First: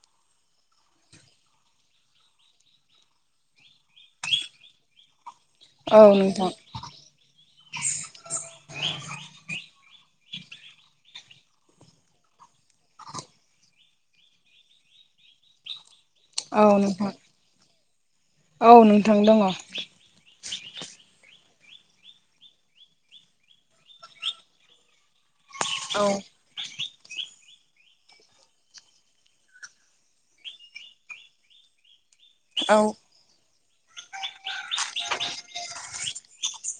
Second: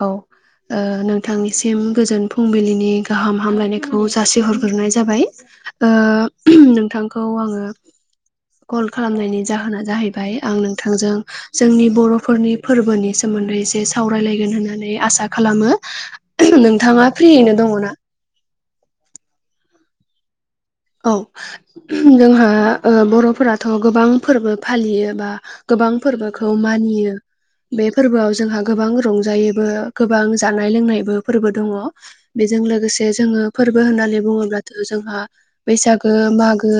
औ ओ नोंथांनिसिम गोजोन फुंबिलिनि गाहाम हामलायनायखौ जासिहरग्रोनाय जाबाय ओ औ नोंथां [unintelligible] नोंथांखौ आङो कल खालामनायनि जाहोना जाहैबाय आं नोंथांजों जोंनि बर'फोरनि फोरबोनि सोमोन्दै एसे सावरायलायगोन होननानै आसा खालामो। औ नोंथां नोंथाङा फ्रियैनो दङना? औ नोंथां दङ ‌। औ जोंहा ओ बर'फोराथ' गोबां फोरबो फालियो बा गोबां फोरबोखौ मानियो। बे फोरबोआव जोंहा गोबां रंजायोबो गोबां जानाय लोंनायबो फोरबो दङ ‌। बेजों औ लोगोसे जोङो फोरबो होननानै बुङोब्लाथ' जोंहा बैसागो मागो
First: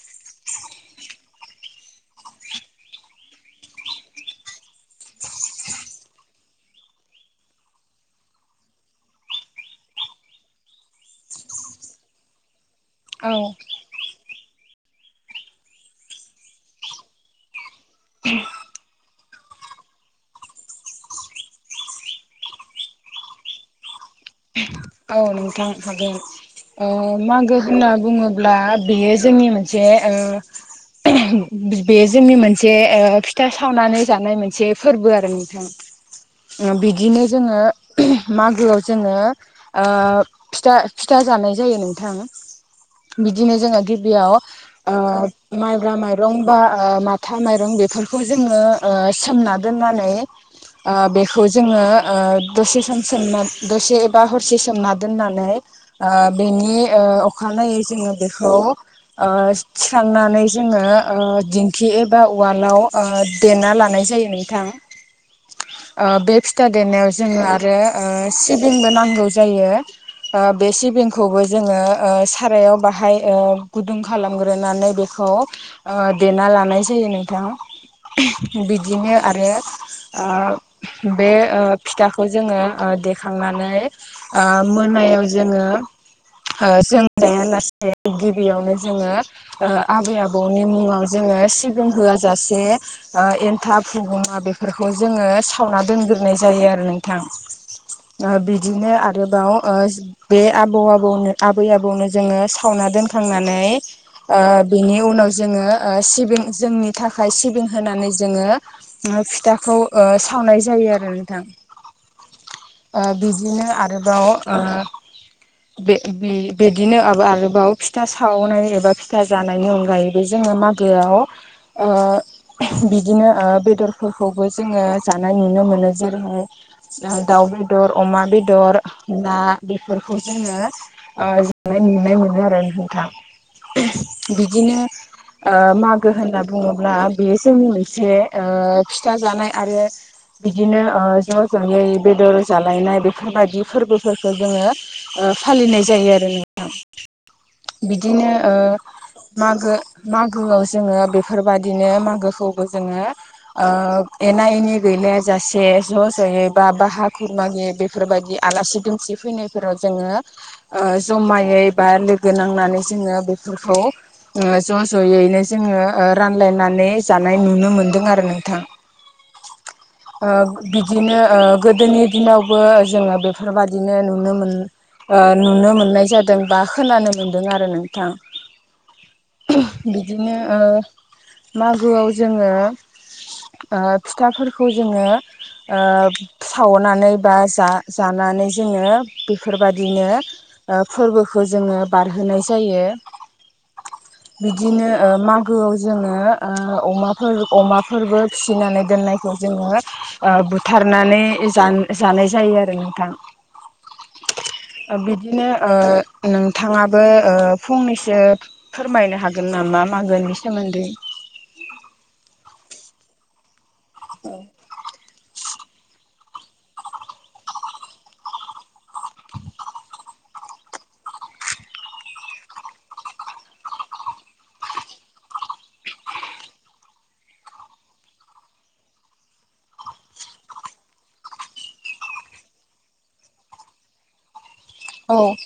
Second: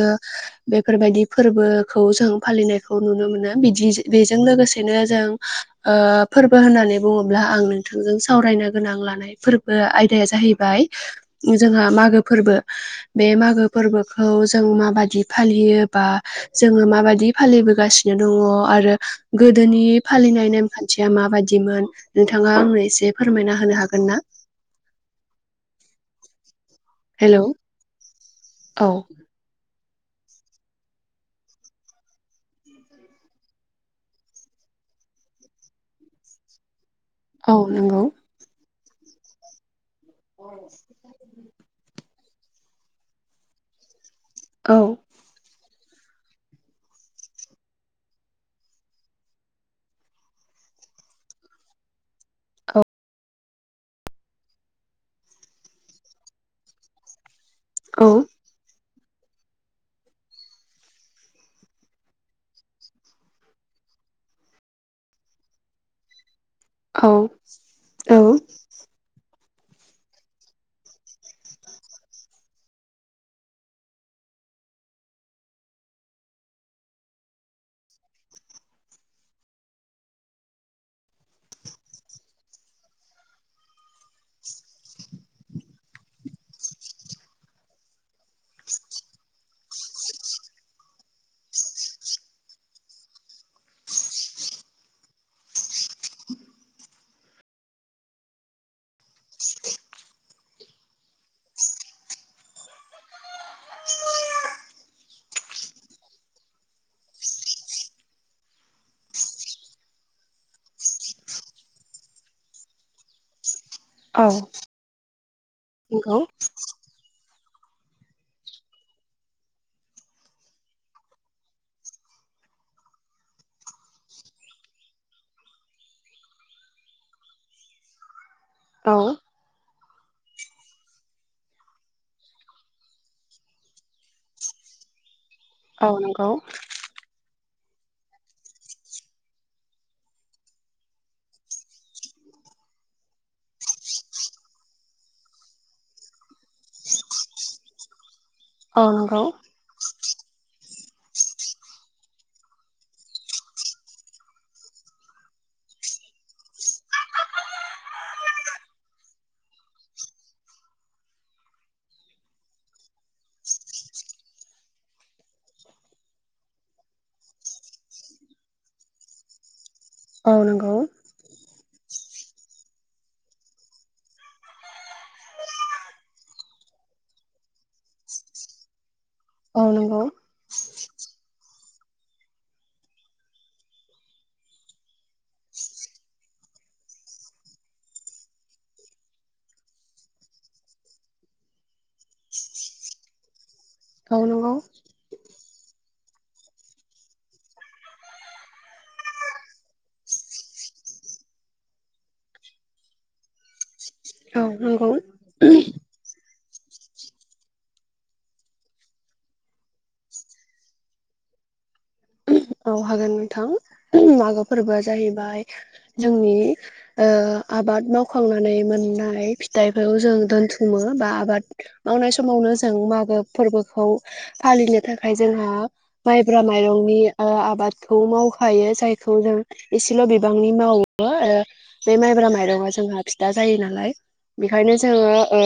बेफोरबायदि फोरबोखौ जों फालिनायखौ नुनो मोनो बिदि बेजों लोगोसेनो जों ओ फोरबो होननानै बुङोब्ला आं नोंथांजों सावरायनो गोनां लानाय फोरबो आयदाया जाहैबाय जोंहा मागो फोरबो बे मागो फोरबोखौ जों माबायदि फालियोबा जोङो माबायदि फालिबोगासिनो दङ आरो गोदोनि फालिनाय नेम खान्थिया माबायदिमोन नोंथाङा आंनो एसे फोरमायना होनो हागोन ना? औ नोंथा हागोन ‌। ओ हेलौ मागो होनना बुङोब्ला बेयो औ जोंनि मोनसे से ओ बे जोंनि मोनसे ओ फिथा सावनानै जानाय मोनसे फोरबो आरो नोंथां। बिदिनो औ जोङो नंगौ मागोआव जोङो ओ फिथा फिथा जानाय जायो नोंथां। बिदिनो जोङो गिबियाव औ ओ माइब्रा माइरं बा ओ माथा माइरं बेफोरखौ जोङो ओ सोमना दोननानै ओ बेखौ जोङो ओ दसे सम सोमना दसे एबा हरसे सोमना दोननानै ओ बेनि ओ अखानायै औ जोङो बेखौ ओ थिखांनानै जोङो ओ दिंखि एबा उवालाव ओ देरना लानाय जायो नोंथां। ओ बे फिथ फिथा देनायाव औ जोङो आरो ओ सिबिंबो नांगौ जायो। ओ बे सिबिंखौबो जोङो ओ सारायाव बाहाय ओ गुदुं खालामग्रोनानै बेखौ खौ ओ देना लानाय जायो नोंथां। बिदिनो आरो ओ बे ओ फिथाखौ जोङो‌ ओ देखांनानै ओ मोनायाव जोङो ओ जों जाया लासै गिबियावनो जोङो ओ आबै आबौनि मुङाव जोङो सिगां होआ जासे ओ एन्थाब हुगुमा बेफोरखौ जोङो सावना दोनग्रोनाय जायो आरो नोंथां। ओ बिदिनो आरोबाव ओ बे आबौ आबौ आबै आबौनो जोङो सावना दोनखांनानै ओ बिनि उनाव जोङो सिबिं जोंनि थाखाय सिबिं होनानै जोङो ओ फिथाखौ ओ सावनाय जायो आरो नोंथां। ओ बिदिनो आरो औ। ओ बे बि नंगौ बेदि बिदिनो आरोबाव फिथा सावनाय एबा फिथा जानायनि अनगायैबो जोङो मागोआव ओ बिदिनो ओ बेदरफोरखौबो जोङो जानाय नुनो मोनो जेरैहाय ओ दाउ बेदर अमा बेदर औ ना बेफोरखौ जोङो ओ जानाय नुनाय मोनो आरो नोंथां। बिदिनो ओ औ मागो नंगौ होनना बुङो ब्ला बेयो जोंनि मोनसे ओ फिथा जानाय आरो बिदिनो ओ ज' ज'यै बेदर जालायनाय बेफोरबायदि फोरबो फोरखौ जोङो ओ फालिनाय जायो आरो नोंथां। बिदिनो ओ औ नंगौ मागो मागोआव जोङो बेफोरबायदिनो मागोखौबो जोङो ओ एना एनि गैलायाजासे ज' ज'यै बा बाहा खुरमा गैयै बेफोरबायदि आलासि दुमसि फैनायफोराव जोङो ओ जमायै बा लोगो नांनानै जोङो बेफोरखौ ओ ज' ज'यैनो जोङो रानलायनानै जानाय नुनो मोनदों आरो नोंथां ओ औ नंगौ बिदिनो ओ गोदोनि दिनावबो जोङो बेफ बेफोरबायादिनो नुनो मोन ओ नुनो मोननाय जादों बा खोनानो मोनदों आरो नोंथां औ नंगौ बिदिनो ओ मागोआव जोङो ओ फिथाफोरखौ जोङो सावनानै बा जा जानानै जोङो बेफोरबादिनो ओ फोरबोखौ जोङो बारहोनाय जायो औ नंगौ बिदिनो ओ मागोआव जोङो ओ अमाफोर अमाफोरबो फिसिनानै दोननायखौ जोङो ओ बुथारनानै जान जानाय जायो आरो नोंथां। औ नंगौ ओ बिदिनो ओ नोंथाङाबो ओ फंनैसो फोरमायनो हागोन नामा मागोनि सोमोन्दै औ हागोन नोंथां मागो फोरबोआ जाहैबाय जोंनि ओ आबाद मावखांनानै मोननाय फिथाइखौ जों दोनथुमो बा आबाद मावनाय समावनो जों मागो फोरबोखौ फालिनो थाखाय जोंहा माइब्रा माइरंनि ओ आबादखौ मावखायो जायखौ जों एसेल' बिबांनि मावो ओ बे माइब्रा माइरंआ जोंहा फिथा जायो नालाय बेखायनो जोङो औ ओ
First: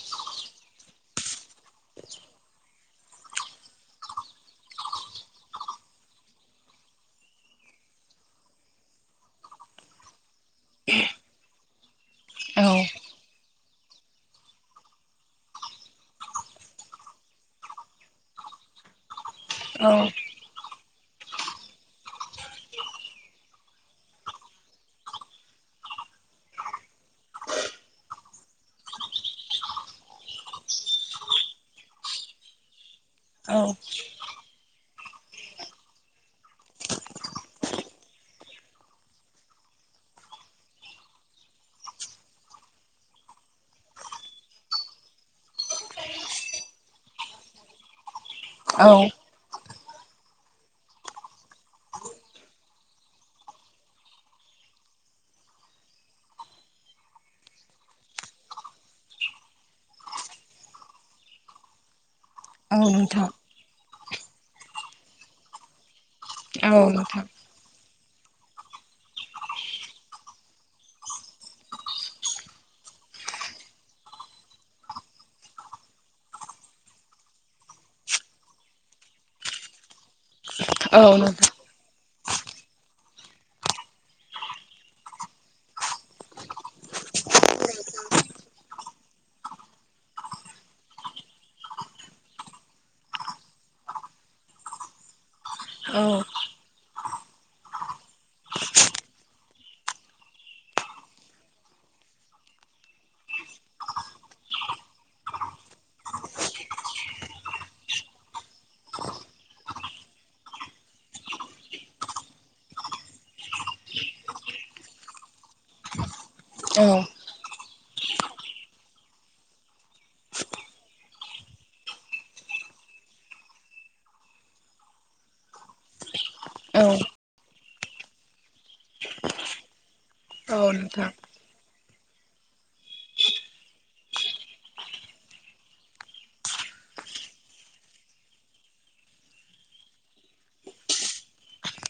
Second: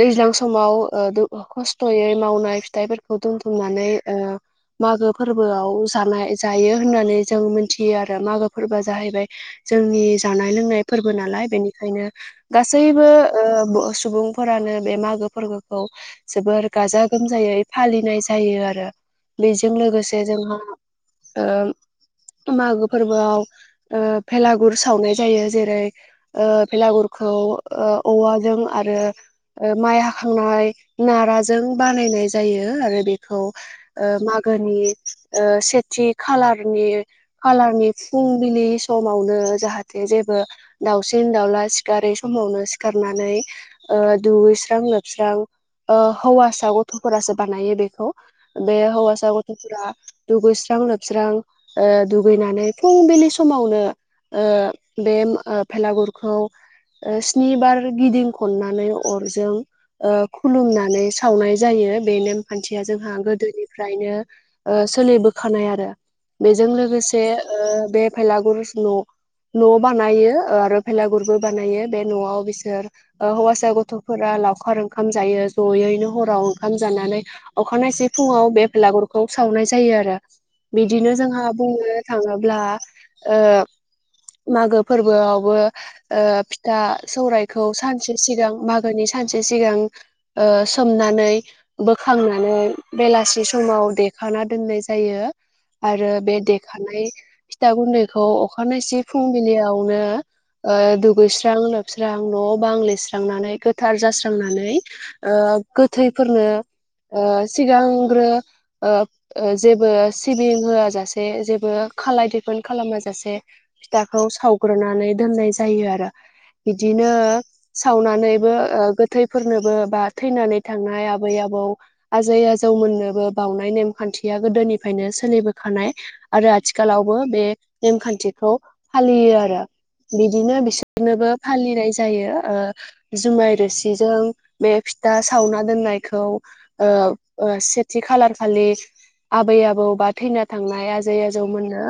दैज्लां समाव ओ द खस्थ'यै मावनाय फिथाइफोरखौ दोनथुमनानै ओ मागो फोर बोआव जानाय जायो होननानै जों मोनथियो आरो मागो फोरबोआ जाहैबाय जोंनि जानाय लोंनाय फोरबो नालाय बेनिखायनो गासैबो ओ बोस सुबुंफोरानो बे मागो फोरबोखौ जोबोर गाजा गोमजायै फालिनाय जायो आरो बेजों औ लोगोसे जोंहा ओ मागो फोरबोआव ओ भेलागुर सावनाय जायो जेरै ओ बेलागुरखौ ओ औवाजों आरो ओ माइ हाखांनाय नाराजों बानायनाय जायो आरो बे खौ औ ओ मागोनि ओ सेथि खाालारनि खालारनि फुंबिलि समावनो जाहाथे जेबो दाउसिन दाउला सिखारै समावनो सिखारनानै ओ दुगैस्रां लोबस्रां ओ हौवासा गथ'फोरासो बानायो बेखौ बे औ हौवासा गथ'फोरा दुगैस्रां लोबस्रां ओ दुगैनानै फुंबिलि समावनो ओ बे [unintelligible] भेलागुरखौ ओ स्निबार गिदिंखननानै अरजों ओ खुलुमनानै सावनाय जायो बेनेम औ खान्थिया जोंहा नोंथां गोदोनिफ्रायनो ओ सोलिबोखानाय आरो बेजों औ लोगोसे नोंथां ओ बे भेलागुरस न' न' बानायो आरो भेलागुरबो बानायो बे न'आव बिसोर ओ हौवासा गथ'फोरा लावखार ओंखाम जायो जयैनो हराव ओंखाम जानानै अखानायनायसै फुङाव बे लागुरखौ सावनाय जायो आरो औ बिदिनो जोंहा नोंथां बुंनो थाङोब्ला ओ मागो फोरबोआवबो ओ फिथा सौरायखौ सानसे सिगां मागोनि सानसे सिगां ओ सोमनानै बोखांनानै बेलासि समाव दे खाना दोननाय जायो औ आरो बे देखानाय फिथा गुन्दैखौ अखानायसे फुंबिलियावनो ओ दुगैस्रां लोबस्रां न' बां लिरस्रांनानै गोथार जास्रांनानै ओ गोथैफोरनो ओ सिगांग्रो ओ ओ जेबो सिबिं होआ जासे जेबो खालाय दिखोन खालामा जासे फिथाखौ सावग्रोनानै दोननाय जायो आरो। औ बिदिनो सावनानैबो ओ गोथैफोरनोबो बा थैनानै थांनाय आबै आबौ आजै आजौ मोननोबो बावनाय नेमखान्थिया गोदोनिफ्रायनो सोलिबोखानाय। आरो औ आथिखालावबो बे नेमखान्थिखौ फालियो आरो। बिदिनो औ नोंथां बिसोरनोबो फालिनाय जायो। ओ जुमाय रोसिजों बे फिथा सावना दोननायखौ ओ ओ सेथि खालारखालि आबै आबौ बा थैना थांनाय आजै आजौमोननो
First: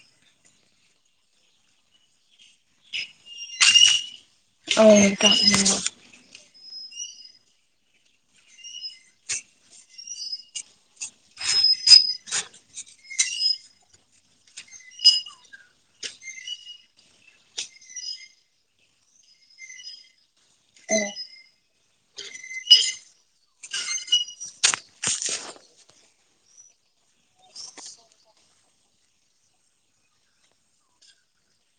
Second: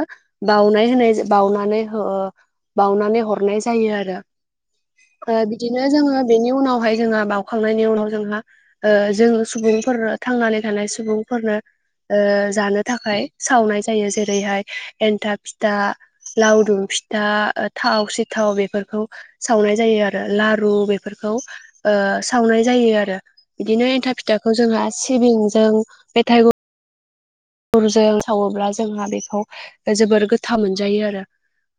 बावनाय होनाय बावनानै बावनानै हरनाय जायो आरो। औ नोंथां ओ बिदिनो जोङो बेनि उनावहाय जोंहा बाउखांनायनि उनाव जोंहा ओ जों सुबुंफोर थांनानै थानाय सुबुं फोरनो ओ जानो थाखाय सावनाय जायो। जेरैहाय एन्थाब फिथा, लावदुम फिथा, थाव सेथाव बेफोरखौ सावनाय जायो आरो लारु बेफोरखौ ओ सावनाय जायो आरो। बिदिनो एन्थाब फिथाखौ जोंहा सिबिंजों मेथाइ गुरजों सावोब्ला जोंहा बेखौ जोबोर गोथाव मोनजायो आरो।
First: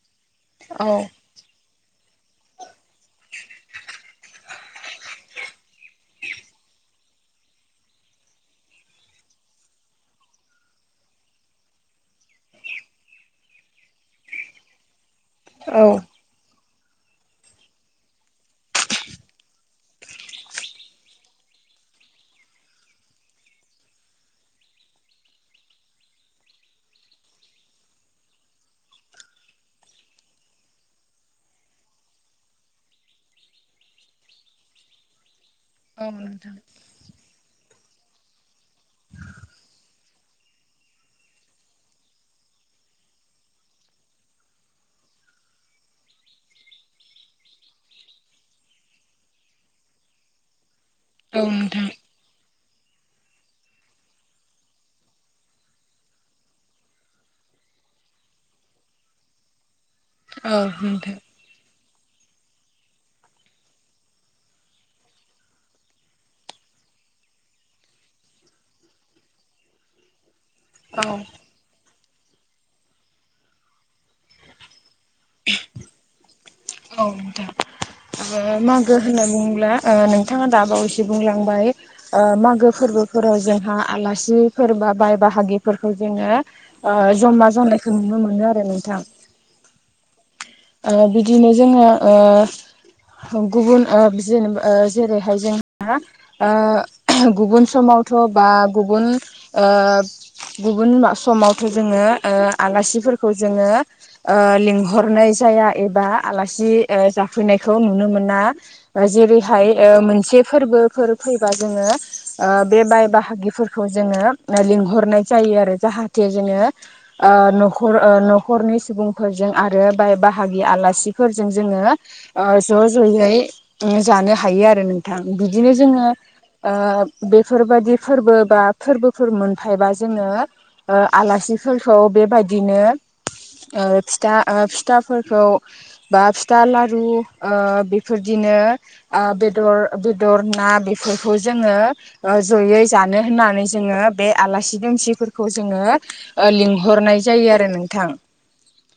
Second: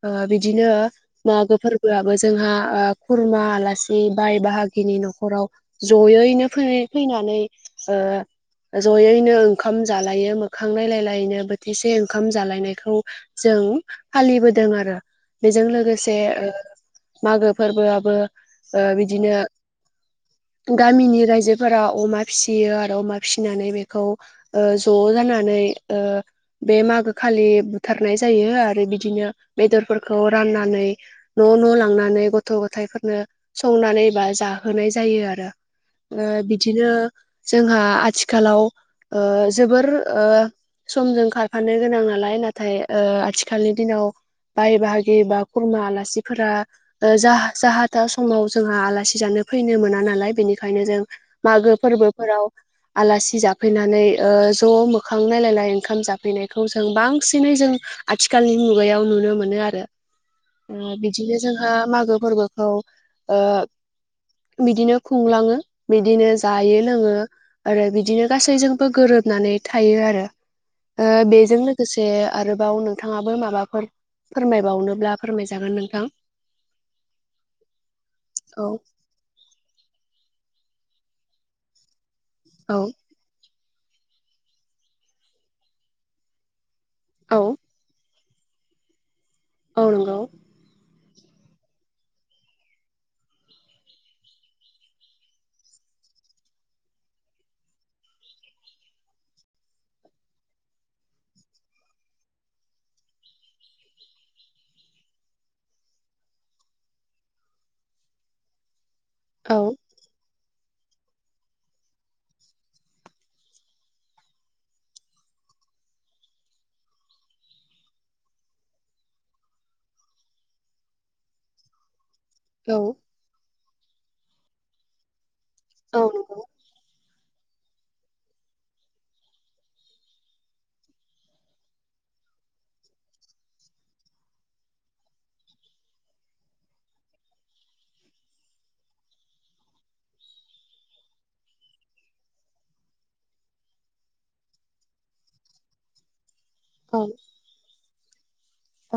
ओ बिदिनो औ मागो फोर्बोआबो जोंहा ओ खुरमा आलासि बाय बाहागिनि न'खराव जयैनो फै-फैनानै ओ जयैनो ओंखाम जालायो मोखां नालायलायैनो बोथिसे ओंखाम जालायनायखौ जों फालिबोदों आरो। बेजों लोगोसे औ ओ मागो फोर्बोआबो ओ बिदिनो गामिनि रायजोफोरा अमा फिसियो आरो अमा फिसिनानै बेखौ ओ ज' जानानै ओ बे मागो खालि बुथारनाय जायो आरो बिदिनो बेदरफोरखौ राननानै न' न' लांनानै गथ' गथाइफोरनो संनानै बा जाहोनाय जायो आरो। ओ नोंथां बिदिनो जोंहा आथिखालाव ओ जोबोर ओ समजों खारफानो गोनां नालाय नाथाय ओ आथिखालनि दिनाव बाय बाहागि बा खुरमा आलासिफोरा ओ जाहा-जाहाथा समाव जोंहा आलासि जानो फैनो मोना नालाय बेनिखायनो जों औ नोंथां औ मागो नोंथां फोर्बोफोराव आलासि जाफैनानै ओ ज' मो खां नायलायनाय ओंखाम जाफैनायखौ जों बांसिनै जों आथिखालनि मुगायाव नुनो मोनो आरो। उम बिदिनो जोंहा मागो फोर्बोखौ ओ बिदिनो खुंलाङो बिदिनो जायो लोङो आरो बिदिनो गासैजोंबो गोरोबनानै थायो आरो। औ ओ बेजों लो गोसे आरोबाव नोंथाङाबो माबाफोर फोरमायबावनोब्ला फोरमायजागोन नोंथां। औ नोंथां औ मागो होनना बुंङोला ओ नोंथाङा दाबावैसो बुंलांबाय ओ मागो औ फोर्बोफोराव जोंहा आलासिफोर बा बाय बाहागिफोरखौ जोङो ओ जमा औ जानायखौ नुनो मोनो आरो नोंथां। औ नंगौ‌। ओ बिदिनो जोङो ओ गुबुन ओ जेनेबा ओ जेरैहाय जोंहा ओ गुबुन समावथ' बा गुबुन ओ गुबुन समावथ' जोङो ओ आलासिफोरखौ जोङो ओ लिंहरनाय जाया एबा आलासि ओ जाफैनायखौ नुनो मोना। ओ औ जेरैहाय ओ मोनसे फोर्बोफोर फैबा जोङो ओ बे बाय बाहागिफोरखौ जोङो ओ लिंहरनाय जायो आरो जाहाथे जोङो ओ न'खर न'खरनि सुबुंफोरजों आरो बाय बा भागि आलासिफोरजों जोङो औ ओ ज' ज'यै जानो हायो आरो नों थां बिदिनो जोङो ओ बेफोरबादि फोरबो बा फोरबोफोर मोनफायबा जोङो ओ आलासिफोरखौ बेबायदिनो ओ फिथा ओ फिथा खौ बा फिथा लारु ओ बेफोरदिनो ओ बेदर बेदर ना बेफोरखौ जोङो ओ जयै जानो होननानै जोङो बे आलासि दुमसिफोरखौ जोङो ओ लिंह औ नंगौ औ हरनाय जायो आरो नोंथां।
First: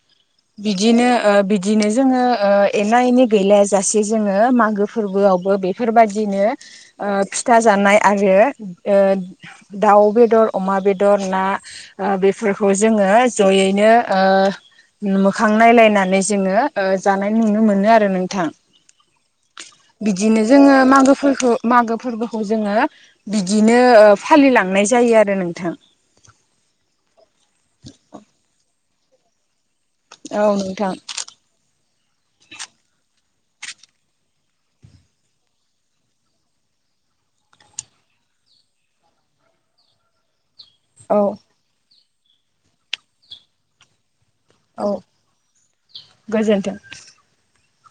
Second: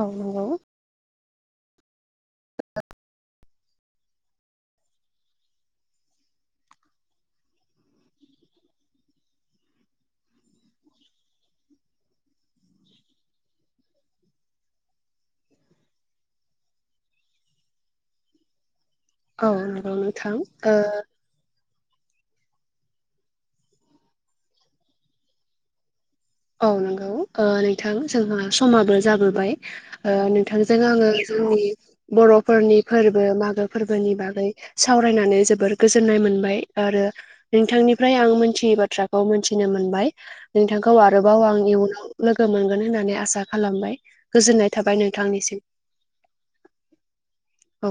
औ नंगौ। बिदिनो ओ बिदिनो जोङो ओ एना एनि गैलायाजासे जोङो मागो फोरबोआवबो बे बेफोरबायदिनो ओ फिथा जानाय आरो ओ दाउ बेदर अमा बेदर ना ओ बेफोरखौ जोङो जयैनो ओ मोखां नायलायना नै जोङो ओ जानाय नुनो मोनो आरो नोंथां। औ नंगौ नोंथां बिदिनो जोङो ओ मागो फोरखौ मागो फोरबोखौ जोङो बिदिनो ओ फालिलांनाय जायो आरो नोंथां। औ नंगौ ओ नोंथां जोंहा समाबो जाबोबाय ओ औ नोंथांजों नोंथां आङो जोंनि बर'फोरनि फोरबो मागो फोरबोनि बागै सावरायनानै जोबोर गोजोननाय मोनबाय आरो नोंथांनिफ्राय आं मोनथियै बाथ्राखौ मोनथिनो मोनबाय नोंथांखौ औ आरोबाव आं इयुनाव लोगो मोनगोन होननानै आसा खालामबाय गोजोननाय थाबाय नोंथांनिसिम। गोजोनथों। औ